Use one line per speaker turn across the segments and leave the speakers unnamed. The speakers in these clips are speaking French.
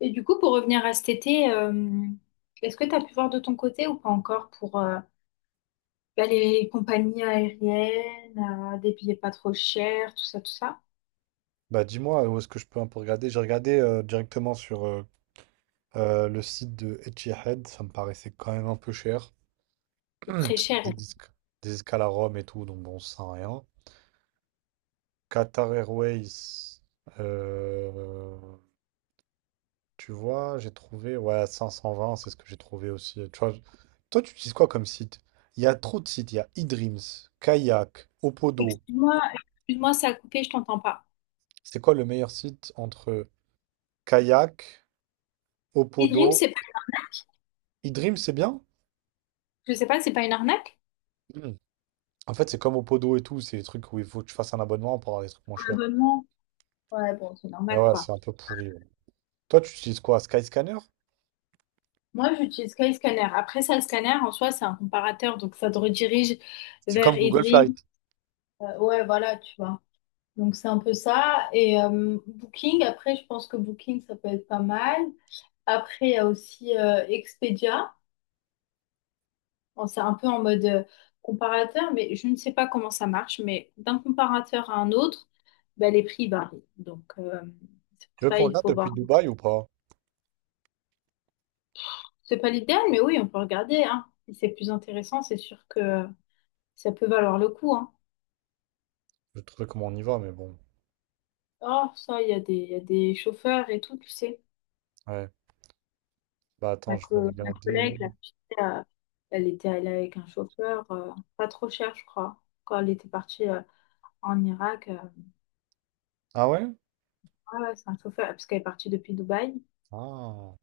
Et du coup, pour revenir à cet été, est-ce que tu as pu voir de ton côté ou pas encore pour les compagnies aériennes, des billets pas trop chers, tout ça, tout ça?
Bah dis-moi, où est-ce que je peux un peu regarder? J'ai regardé directement sur le site de Etihad, ça me paraissait quand même un peu cher.
C'est très
C'était
cher.
des escales à Rome et tout, donc bon, ça sert à rien. Qatar Airways, euh, tu vois, j'ai trouvé, ouais, 520, c'est ce que j'ai trouvé aussi. Tu vois, toi, tu utilises quoi comme site? Il y a trop de sites, il y a eDreams, Kayak, Opodo.
Excuse-moi, excuse-moi, ça a coupé, je t'entends pas.
C'est quoi le meilleur site entre Kayak,
Et Dream,
Opodo,
c'est pas,
eDreams, c'est bien?
je sais pas, c'est pas une arnaque?
En fait, c'est comme au Podo et tout, c'est des trucs où il faut que tu fasses un abonnement pour avoir des trucs moins
Un
chers.
abonnement. Ouais, bon, c'est
Mais
normal,
ouais,
quoi.
c'est un peu pourri. Ouais. Toi, tu utilises quoi? Skyscanner?
Moi, j'utilise Skyscanner. Après ça, le scanner, en soi, c'est un comparateur, donc ça te redirige
C'est
vers
comme Google Flight.
eDream. Ouais, voilà, tu vois. Donc c'est un peu ça. Et Booking, après, je pense que Booking, ça peut être pas mal. Après, il y a aussi Expedia. Bon, c'est un peu en mode comparateur, mais je ne sais pas comment ça marche. Mais d'un comparateur à un autre, ben, les prix varient. Donc c'est pour
Tu veux
ça
qu'on
il
regarde
faut
depuis
voir.
Dubaï ou pas?
C'est pas l'idéal, mais oui, on peut regarder, hein. Si c'est plus intéressant, c'est sûr que ça peut valoir le coup, hein.
Je vais te trouver comment on y va, mais bon.
Oh, ça, il y a des, il y a des chauffeurs et tout, tu sais.
Ouais. Bah
Ma,
attends, je vais
ma
regarder.
collègue, la fille, euh, elle était allée avec un chauffeur, pas trop cher, je crois, quand elle était partie en Irak.
Ah ouais?
Ouais, ouais, c'est un chauffeur, parce qu'elle est partie depuis Dubaï.
Ah.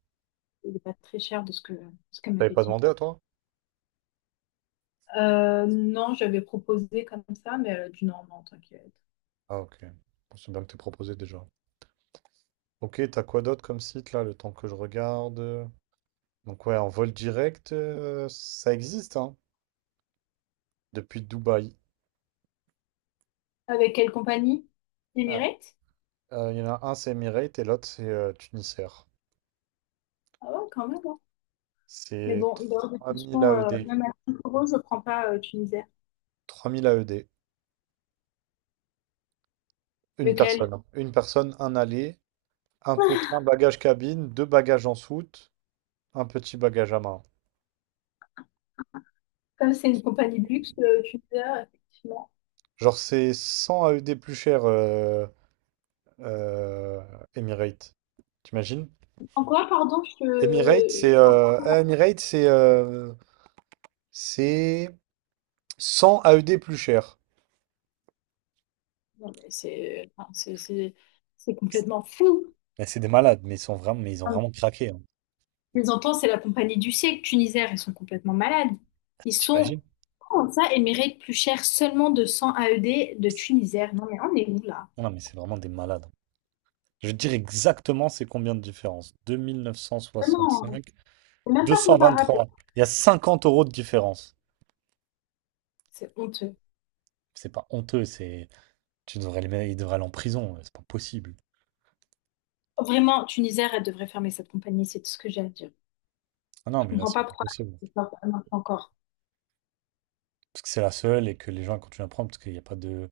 Il n'est pas très cher de ce que, ce qu'elle
T'avais
m'avait
pas
dit.
demandé à toi?
Non, j'avais proposé comme ça, mais elle a dit non, non, t'inquiète.
Ah ok. Bon, c'est bien que t'aies proposé déjà. Ok, t'as quoi d'autre comme site là, le temps que je regarde? Donc ouais, en vol direct, ça existe, hein, depuis Dubaï.
Avec quelle compagnie?
Ah.
Emirates?
Il y en a un, c'est Emirates, et l'autre, c'est Tunisair.
Ah ouais, quand même, hein. Mais
C'est
bon, il est hors de
trois
question,
mille AED.
même à 5 euros, je prends pas Tunisair.
3000 AED. Une personne,
Lequel?
hein. Une personne, un aller, un petit un bagage cabine, deux bagages en soute, un petit bagage à main.
Comme c'est une compagnie de luxe, Tunisair, effectivement.
Genre, c'est 100 AED plus cher, euh, Emirates. T'imagines?
En quoi, pardon, je
Emirates, c'est
te...
euh, Emirates, c'est euh, c'est 100 AED plus cher.
Non, mais c'est enfin, c'est complètement fou.
Mais c'est des malades, mais ils sont vraiment, mais ils ont
Enfin,
vraiment craqué, hein.
les entends, c'est la compagnie du siècle, Tunisair, ils sont complètement malades. Ils sont,
T'imagines?
comment ça, Emirates plus cher seulement de 100 AED de Tunisair. Non, mais on est où là?
Non, mais c'est vraiment des malades, hein. Je vais te dire exactement c'est combien de différence.
Vraiment,
2965,
c'est même pas comparable.
223. Il y a 50 € de différence.
C'est honteux.
C'est pas honteux, c'est. Tu devrais il devrait aller en prison, ouais, c'est pas possible.
Vraiment, Tunisair, elle devrait fermer cette compagnie, c'est tout ce que j'ai à dire.
Ah non,
Je
mais là,
comprends
c'est
pas
pas
pourquoi
possible.
elle ne marche pas encore.
Parce que c'est la seule et que les gens continuent à prendre parce qu'il n'y a pas de.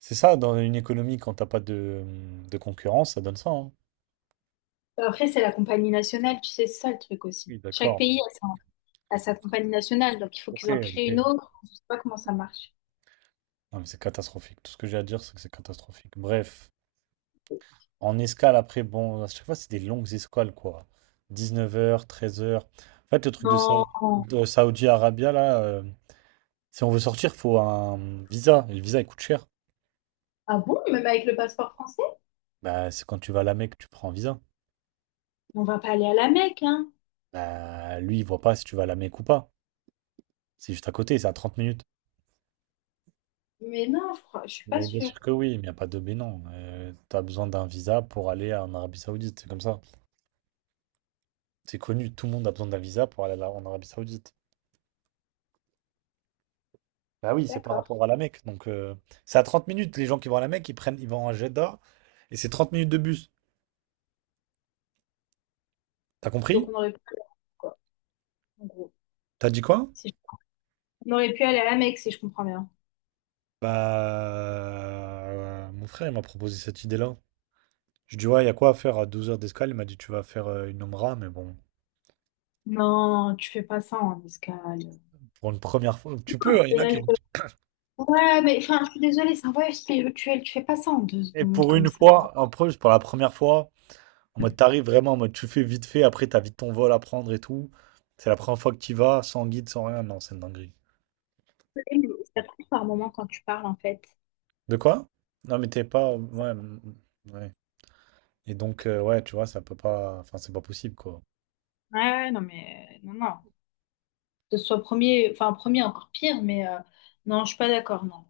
C'est ça, dans une économie, quand t'as pas de concurrence, ça donne ça, hein.
Après, c'est la compagnie nationale, tu sais, c'est ça le truc aussi.
Oui,
Chaque
d'accord.
pays a sa compagnie nationale, donc il faut
Ok,
qu'ils en créent une
ok.
autre. Je sais pas comment ça marche.
Non, mais c'est catastrophique. Tout ce que j'ai à dire, c'est que c'est catastrophique. Bref. En escale, après, bon, à chaque fois, c'est des longues escales, quoi. 19 heures, 13 heures. En fait, le truc de,
Non.
de Saudi Arabia, là, si on veut sortir, faut un visa. Et le visa, il coûte cher.
Ah bon, même avec le passeport français?
Bah, c'est quand tu vas à la Mecque, tu prends un visa.
On va pas aller à la Mecque, hein?
Bah, lui, il voit pas si tu vas à la Mecque ou pas. C'est juste à côté, c'est à 30 minutes.
Mais non, je crois, je suis pas
Mais bien
sûre.
sûr que oui, mais il n'y a pas de mais non. T'as besoin d'un visa pour aller en Arabie Saoudite, c'est comme ça. C'est connu, tout le monde a besoin d'un visa pour aller en Arabie Saoudite. Bah oui, c'est par
D'accord.
rapport à la Mecque. Donc, c'est à 30 minutes. Les gens qui vont à la Mecque, ils prennent, ils vont à Jeddah et c'est 30 minutes de bus. T'as
Donc
compris?
on aurait pu aller à la Mecque, quoi, en gros.
T'as dit quoi?
Si je- On aurait pu aller à la Mecque, si je comprends bien.
Bah, mon frère, il m'a proposé cette idée-là. Je dis, ouais, il y a quoi à faire à 12 heures d'escale? Il m'a dit, tu vas faire une Omra, mais bon,
Non, tu fais pas ça en escale.
pour une première fois, tu peux, hein, il y en a qui.
Ouais, mais enfin, je suis désolée, c'est un voyage spirituel. Tu fais pas ça en deux
Et
secondes
pour
comme
une
ça.
fois, en plus, pour la première fois, en mode, t'arrives vraiment, en mode, tu fais vite fait, après, t'as vite ton vol à prendre et tout. C'est la première fois que tu vas, sans guide, sans rien. Non, c'est une dinguerie.
Ça coupe par moment quand tu parles, en fait.
De quoi? Non, mais t'es pas. Ouais. Mm, ouais. Et donc, ouais, tu vois, ça peut pas. Enfin, c'est pas possible, quoi.
Ouais, ouais, non, mais non, non. Que ce soit premier, enfin premier encore pire, mais non, je suis pas d'accord, non.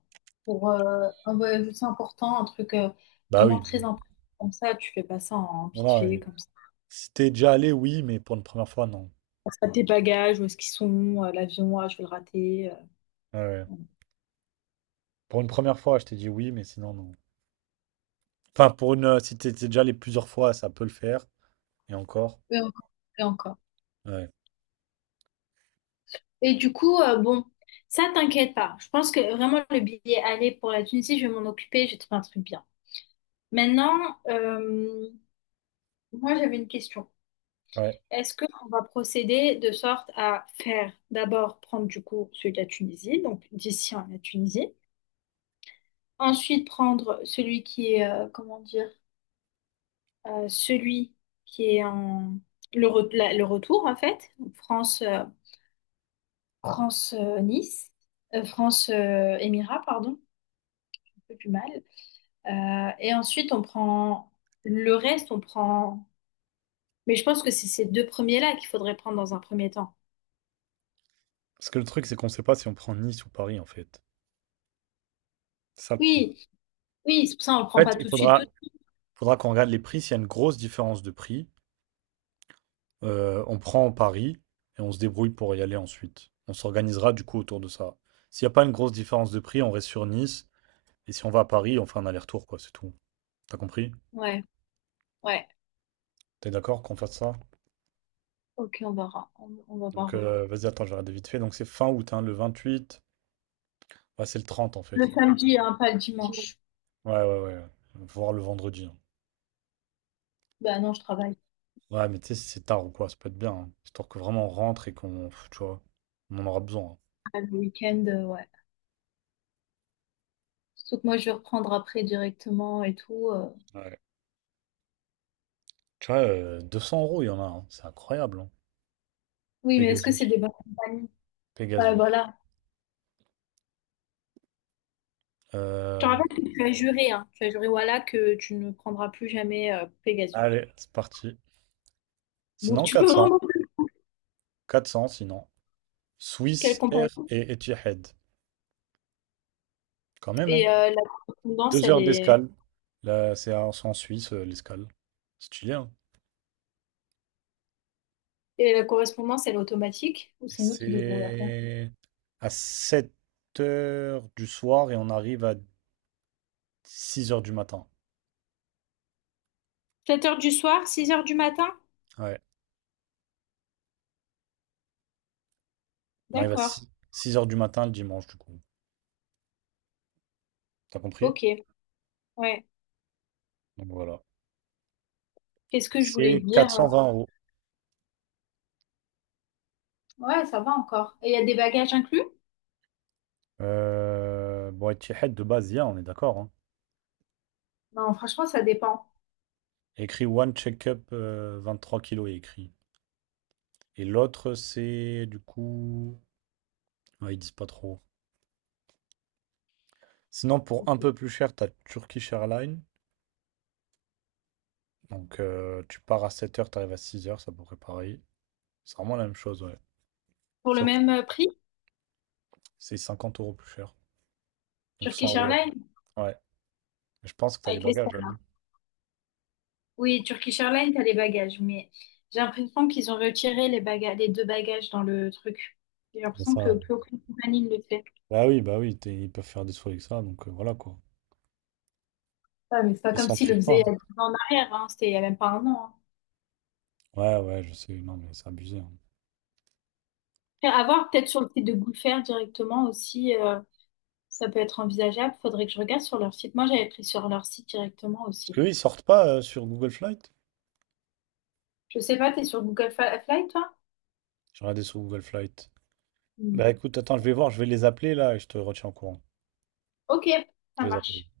Pour un voyage aussi important, un truc
Bah
vraiment
oui.
très
Oui.
important comme ça, tu fais pas ça en
Non,
vite
non,
fait, comme ça.
si t'es déjà allé, oui, mais pour une première fois, non.
Pense à tes bagages, où est-ce qu'ils sont, l'avion, ah, je vais le rater.
Ouais, ouais.
Voilà.
Pour une première fois, je t'ai dit oui, mais sinon, non. Enfin, pour une. Si t'es déjà allé plusieurs fois, ça peut le faire. Et encore.
Et encore. Et encore.
Ouais.
Et du coup, bon, ça t'inquiète pas. Je pense que vraiment le billet aller pour la Tunisie, je vais m'en occuper, j'ai trouvé un truc bien. Maintenant, euh, moi j'avais une question.
Ouais.
Est-ce qu'on va procéder de sorte à faire d'abord prendre du coup celui de la Tunisie, donc d'ici à la Tunisie, ensuite prendre celui qui est, comment dire, celui qui est en le retour en fait, donc France, France Nice, France Émirat, pardon, un peu plus mal, et ensuite on prend le reste, on prend, mais je pense que c'est ces deux premiers là qu'il faudrait prendre dans un premier temps.
Parce que le truc, c'est qu'on sait pas si on prend Nice ou Paris, en fait. C'est ça le problème.
Oui, oui, c'est pour ça on le
En
prend pas
fait,
tout
il
de suite, tout.
faudra, faudra qu'on regarde les prix. S'il y a une grosse différence de prix, on prend Paris et on se débrouille pour y aller ensuite. On s'organisera, du coup, autour de ça. S'il n'y a pas une grosse différence de prix, on reste sur Nice. Et si on va à Paris, on fait un aller-retour, quoi, c'est tout. T'as compris?
Ouais. Ouais,
T'es d'accord qu'on fasse ça?
ok, on verra. On va
Donc,
voir, ouais.
vas-y, attends, je vais regarder vite fait. Donc, c'est fin août, hein, le 28. Ouais, c'est le 30, en fait.
Le samedi, hein, pas le dimanche.
Ouais, ouais, ouais. Ouais. Voir le vendredi, hein.
Bah non, je travaille.
Ouais, mais tu sais, si c'est tard ou quoi, ça peut être bien, hein. Histoire que vraiment on rentre et tu vois, on en aura besoin,
Ah, le week-end, ouais. Sauf que moi, je vais reprendre après directement et tout.
hein. Ouais. Tu vois, 200 euros, il y en a, hein. C'est incroyable, hein.
Oui, mais est-ce que c'est
Pegasus.
des bonnes compagnies? Ouais,
Pegasus.
voilà. Je te
Euh,
rappelle que tu as juré, hein. Tu as juré, voilà, que tu ne prendras plus jamais Pegasus.
Allez, c'est parti.
Donc
Sinon,
tu peux
400.
vraiment plus
400, sinon.
quelle
Swiss
compagnie.
Air et Etihad. Quand même, hein.
Et la correspondance,
Deux
elle
heures
est...
d'escale. Là, c'est en Suisse, l'escale. C'est chillé, hein.
Et la correspondance, elle est automatique ou
Et
c'est nous qui devons la faire?
c'est à 7 heures du soir et on arrive à 6 heures du matin.
7 heures du soir, 6 heures du matin?
Ouais. On arrive à
D'accord.
six heures du matin le dimanche, du coup. T'as compris?
Ok. Ouais.
Donc voilà.
Qu'est-ce que je voulais
C'est quatre
dire?
cent vingt euros.
Ouais, ça va encore. Et il y a des bagages inclus?
Bon, Etihad de base, il y a, on est d'accord, hein.
Non, franchement, ça dépend.
Écrit One check-up 3 kilos est écrit. Et l'autre, c'est du coup. Ouais, ils disent pas trop. Sinon, pour un peu plus cher, t'as Turkish Airlines. Donc, tu pars à 7 heures, tu arrives à 6 heures, ça pourrait pareil. C'est vraiment la même chose, ouais.
Pour le
Sauf que
même prix,
c'est 50 € plus cher. Donc 100
Turkish
euros.
Airlines
Ouais. Mais je pense que t'as les
avec les stars.
bagages, là, non?
Oui, Turkish Airlines, t'as les bagages, mais j'ai l'impression qu'ils ont retiré les bagages, les deux bagages dans le truc. J'ai
Mais
l'impression
ça,
que plus aucune compagnie ne le fait.
bah oui, ils peuvent faire des sous avec ça, donc voilà quoi.
Ouais, mais c'est pas
Ils
comme
s'en
s'ils le
privent
faisaient
pas.
il y a 10 ans en arrière, hein. C'était il y a même pas un an.
Ouais, ouais, je sais, non, mais c'est abusé, hein.
Hein. Après, à voir peut-être sur le site de Goodfair directement aussi, ça peut être envisageable. Faudrait que je regarde sur leur site. Moi, j'avais pris sur leur site directement
Parce que
aussi.
eux, ils sortent pas sur Google Flight.
Je sais pas, t'es sur Flight, toi?
J'ai regardé sur Google Flight.
Hmm.
Bah écoute, attends, je vais voir, je vais les appeler là et je te retiens au courant.
Ok,
Je
ça
vais les appeler.
marche.